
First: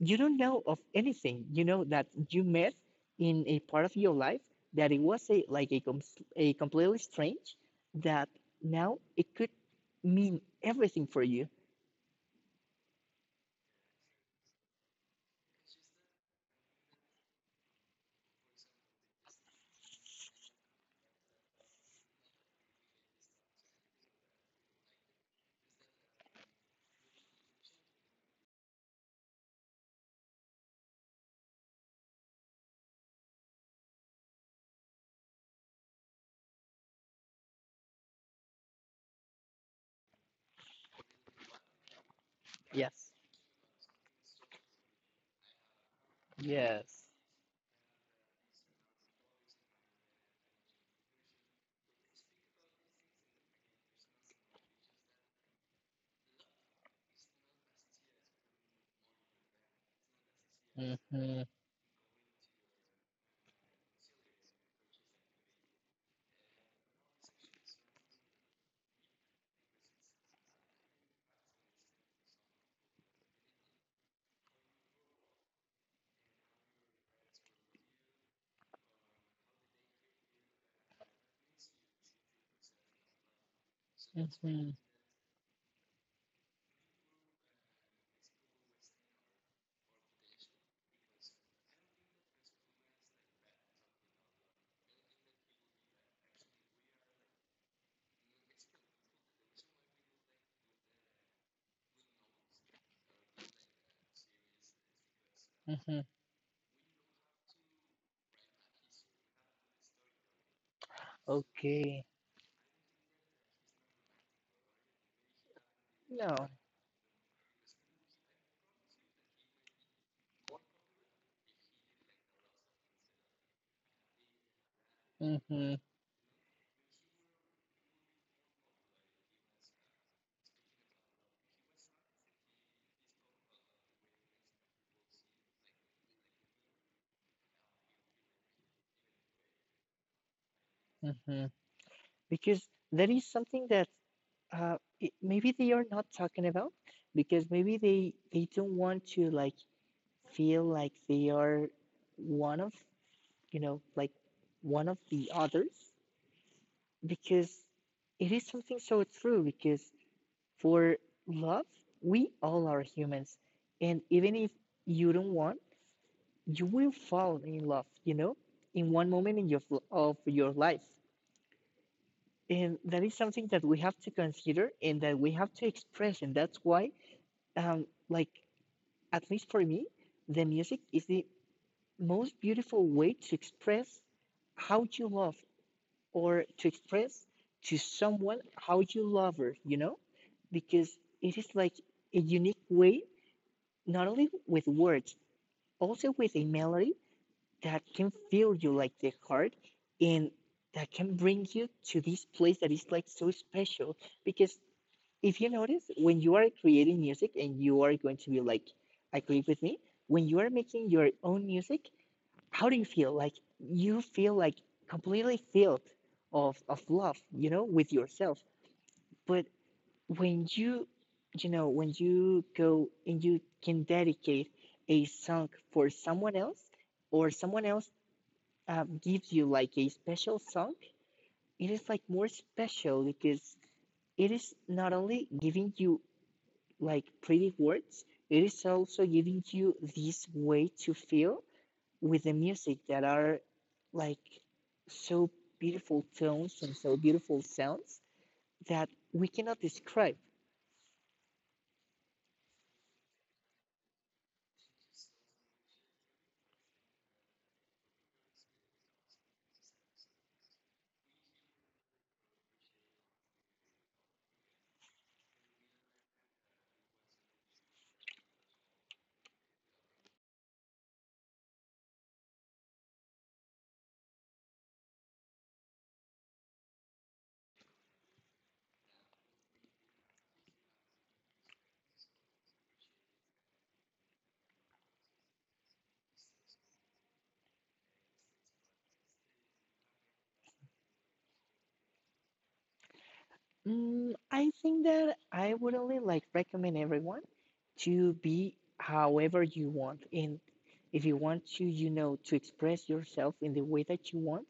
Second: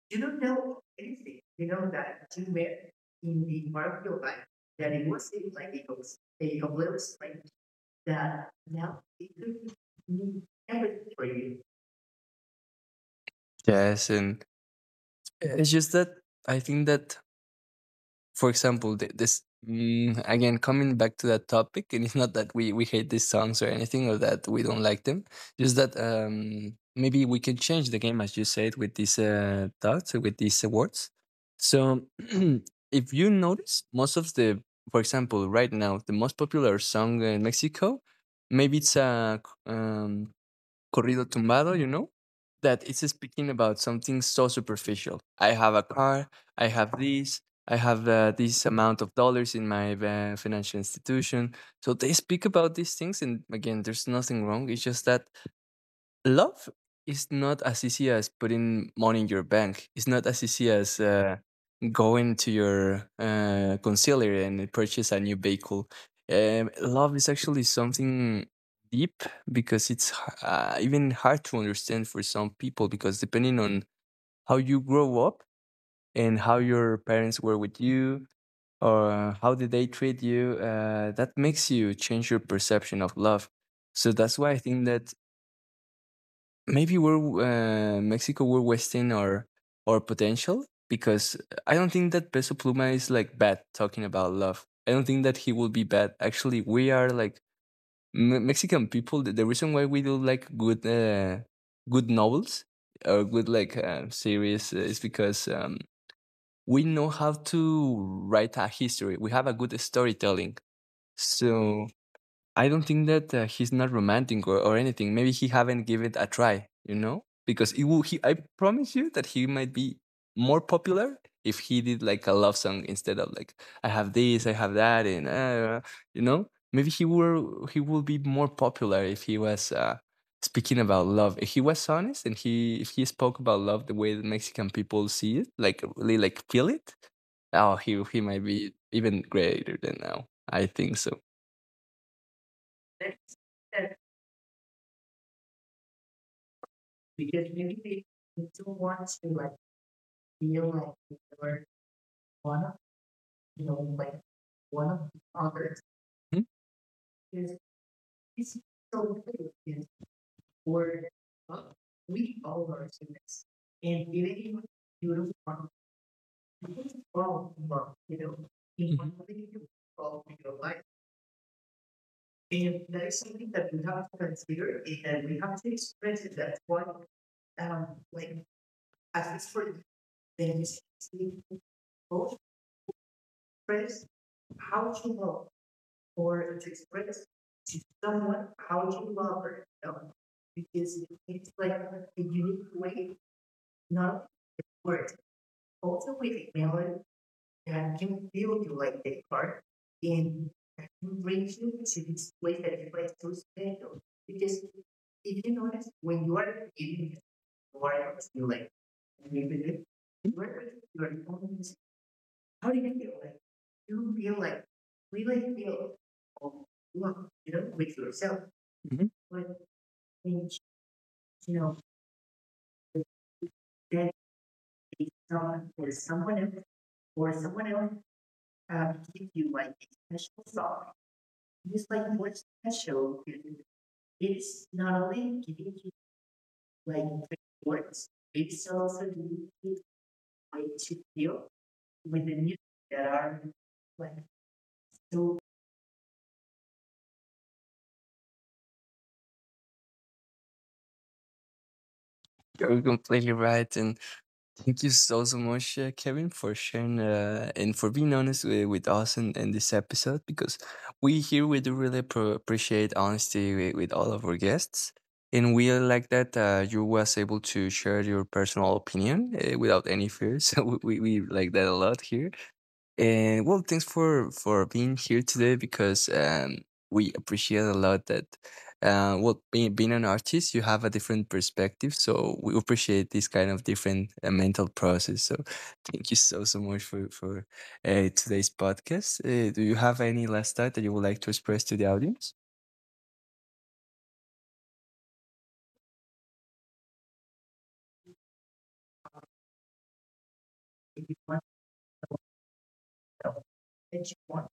Speaker 2: you
Speaker 1: you
Speaker 2: don't
Speaker 1: don't
Speaker 2: know of
Speaker 1: know
Speaker 2: anything, you know, that you met
Speaker 1: in
Speaker 2: in a
Speaker 1: the
Speaker 2: part of your life that it was a like a, a
Speaker 1: state of
Speaker 2: completely strange, that
Speaker 1: that.
Speaker 2: now it could mean everything for you.
Speaker 1: Yes, and it's just that I think that, for example, again coming back to that topic, and it's not that we hate these songs or anything, or that we don't like them. Just that maybe we can change the game, as you said, with these thoughts, with these words. So, if you notice, most of the, for example, right now, the most popular song in Mexico, maybe it's a um, corrido tumbado, you know, that it's
Speaker 2: Yes.
Speaker 1: speaking about something so superficial. I have a car, I have
Speaker 2: Yes.
Speaker 1: this, I have this amount of dollars in my financial institution. So they speak about these things, and again, there's nothing wrong. It's just that love is not as easy as putting money in your bank. It's not as easy as going to your concealer and purchase a new vehicle. Love is actually something deep because it's even hard to understand for some people because depending on how you grow up and how your parents were with you or how did they treat you, that makes you change your perception of love. So that's why I think that maybe we're Mexico. We're wasting our potential because I don't think that Peso Pluma is like bad talking about love. I don't think that he will be bad. Actually, we are like Mexican people. The reason why we do like good novels or good like series is because
Speaker 2: Mm-hmm.
Speaker 1: we know how to write a history. We have a good storytelling. So
Speaker 2: Okay.
Speaker 1: I don't think that he's not romantic or anything. Maybe he haven't give it a
Speaker 2: No.
Speaker 1: try, you know? Because it will, he, I promise you that he might be more popular if he did like a love song instead of like I have this, I have that, and
Speaker 2: Hmm.
Speaker 1: you know, maybe he will be more popular if he was speaking about love. If he was honest, and he if he spoke about love the way the Mexican people see it, like really like feel it, oh, he might be even greater than now. I think so.
Speaker 2: Hmm. Because there is something that it, maybe they are not talking about because maybe they don't want to like feel like they are
Speaker 1: One
Speaker 2: one
Speaker 1: of,
Speaker 2: of, you
Speaker 1: you
Speaker 2: know,
Speaker 1: know,
Speaker 2: like
Speaker 1: like one
Speaker 2: one of
Speaker 1: of.
Speaker 2: the others,
Speaker 1: Hmm.
Speaker 2: because it is something so
Speaker 1: So,
Speaker 2: true because for love we all are humans and
Speaker 1: and either
Speaker 2: even if
Speaker 1: you
Speaker 2: you don't want you will
Speaker 1: or,
Speaker 2: fall in love,
Speaker 1: or,
Speaker 2: you
Speaker 1: you know,
Speaker 2: know, in
Speaker 1: in one
Speaker 2: one moment
Speaker 1: thing
Speaker 2: in
Speaker 1: you
Speaker 2: your of
Speaker 1: or
Speaker 2: your
Speaker 1: your life.
Speaker 2: life. And
Speaker 1: And
Speaker 2: that
Speaker 1: that
Speaker 2: is
Speaker 1: is
Speaker 2: something
Speaker 1: something
Speaker 2: that
Speaker 1: that
Speaker 2: we
Speaker 1: we
Speaker 2: have to
Speaker 1: have to
Speaker 2: consider
Speaker 1: consider,
Speaker 2: and that
Speaker 1: and
Speaker 2: we
Speaker 1: we
Speaker 2: have
Speaker 1: have
Speaker 2: to
Speaker 1: to
Speaker 2: express.
Speaker 1: express
Speaker 2: And
Speaker 1: it.
Speaker 2: that's
Speaker 1: That's why,
Speaker 2: why,
Speaker 1: um,
Speaker 2: like,
Speaker 1: like,
Speaker 2: at
Speaker 1: as
Speaker 2: least
Speaker 1: least
Speaker 2: for
Speaker 1: for
Speaker 2: me, the
Speaker 1: the
Speaker 2: music is the
Speaker 1: university,
Speaker 2: most
Speaker 1: both
Speaker 2: beautiful way to express
Speaker 1: express
Speaker 2: how
Speaker 1: how
Speaker 2: you
Speaker 1: you
Speaker 2: love
Speaker 1: love
Speaker 2: or
Speaker 1: or
Speaker 2: to
Speaker 1: to
Speaker 2: express
Speaker 1: express
Speaker 2: to someone
Speaker 1: someone
Speaker 2: how
Speaker 1: how
Speaker 2: you
Speaker 1: you
Speaker 2: love
Speaker 1: love
Speaker 2: her,
Speaker 1: her.
Speaker 2: you
Speaker 1: You
Speaker 2: know?
Speaker 1: know,
Speaker 2: Because
Speaker 1: it's,
Speaker 2: it is
Speaker 1: it's
Speaker 2: like
Speaker 1: like a
Speaker 2: a unique
Speaker 1: unique
Speaker 2: way,
Speaker 1: way,
Speaker 2: not
Speaker 1: not
Speaker 2: only with words,
Speaker 1: words.
Speaker 2: also
Speaker 1: Also,
Speaker 2: with a
Speaker 1: you
Speaker 2: melody
Speaker 1: know,
Speaker 2: that
Speaker 1: that
Speaker 2: can
Speaker 1: can
Speaker 2: fill you like
Speaker 1: like
Speaker 2: the
Speaker 1: the
Speaker 2: heart
Speaker 1: card
Speaker 2: and
Speaker 1: and
Speaker 2: that can bring
Speaker 1: brings
Speaker 2: you
Speaker 1: you
Speaker 2: to
Speaker 1: to
Speaker 2: this place that is
Speaker 1: the
Speaker 2: like so
Speaker 1: place
Speaker 2: special
Speaker 1: to
Speaker 2: because
Speaker 1: just
Speaker 2: if you notice when you are creating music and you are going
Speaker 1: where
Speaker 2: to be
Speaker 1: you
Speaker 2: like
Speaker 1: like
Speaker 2: agree
Speaker 1: to
Speaker 2: with me
Speaker 1: live.
Speaker 2: when you are making your own music how
Speaker 1: How
Speaker 2: do
Speaker 1: do
Speaker 2: you
Speaker 1: you
Speaker 2: feel?
Speaker 1: feel?
Speaker 2: Like you
Speaker 1: You
Speaker 2: feel
Speaker 1: feel,
Speaker 2: like completely
Speaker 1: really
Speaker 2: filled
Speaker 1: feel
Speaker 2: of love, you know, with yourself.
Speaker 1: yourself. Mhm.
Speaker 2: But when
Speaker 1: And
Speaker 2: you
Speaker 1: you
Speaker 2: know,
Speaker 1: know,
Speaker 2: when you go and you can dedicate a song
Speaker 1: someone
Speaker 2: for someone
Speaker 1: someone
Speaker 2: else
Speaker 1: else
Speaker 2: or
Speaker 1: or
Speaker 2: someone
Speaker 1: someone
Speaker 2: else,
Speaker 1: else um
Speaker 2: gives you like a special song,
Speaker 1: song.
Speaker 2: it is
Speaker 1: Just
Speaker 2: like
Speaker 1: like
Speaker 2: more
Speaker 1: what's
Speaker 2: special
Speaker 1: special.
Speaker 2: because it is
Speaker 1: It's
Speaker 2: not
Speaker 1: not
Speaker 2: only
Speaker 1: only
Speaker 2: giving
Speaker 1: giving you
Speaker 2: you
Speaker 1: like
Speaker 2: like pretty words,
Speaker 1: words,
Speaker 2: it is
Speaker 1: it's
Speaker 2: also
Speaker 1: also
Speaker 2: giving you this way to feel
Speaker 1: the
Speaker 2: with the
Speaker 1: music
Speaker 2: music that
Speaker 1: that are.
Speaker 2: are like so beautiful tones and so beautiful sounds that we cannot describe.
Speaker 1: You're completely right. And thank you so, so much, Kevin, for sharing and for being honest with us in this episode because we here, we do really appreciate honesty with all of our guests. And we are like that, you was able to share your personal opinion without any fear. So we like that a lot here. And well, thanks for being here today because we appreciate a lot that, well, being an artist, you have a different perspective, so we appreciate this kind of different mental process. So, thank you so so much for today's podcast. Do you have any last thought that you would like to express to the audience?
Speaker 2: Mm, I think that I would only like recommend everyone to be however you want. And if you want to, you know, to express yourself in the way that you want.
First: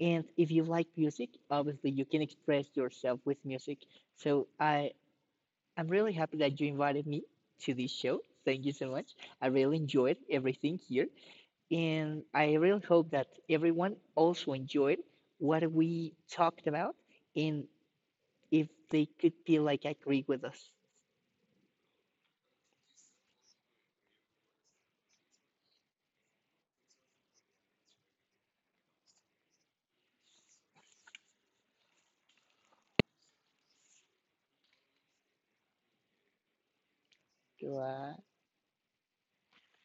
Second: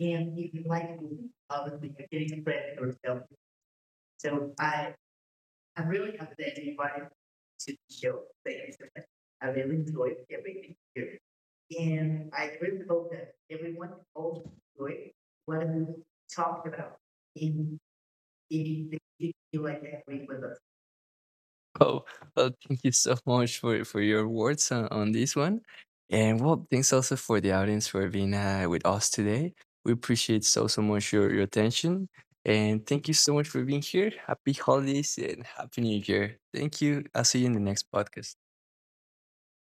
Speaker 2: And if you like music, obviously you can express yourself with music. So I'm really
Speaker 1: Really.
Speaker 2: happy that you invited me to this show. Thank you so much. I really enjoyed
Speaker 1: Really.
Speaker 2: everything here. And I really hope that everyone also enjoyed what we talked about and if they could feel like agree with
Speaker 1: Oh, well, thank you so much for your words on this one. And well, thanks also for the audience for being with us today. We appreciate so, so much your attention. And thank you so much for being here. Happy holidays and happy New Year. Thank you. I'll see you in the next
Speaker 2: us.
Speaker 1: podcast.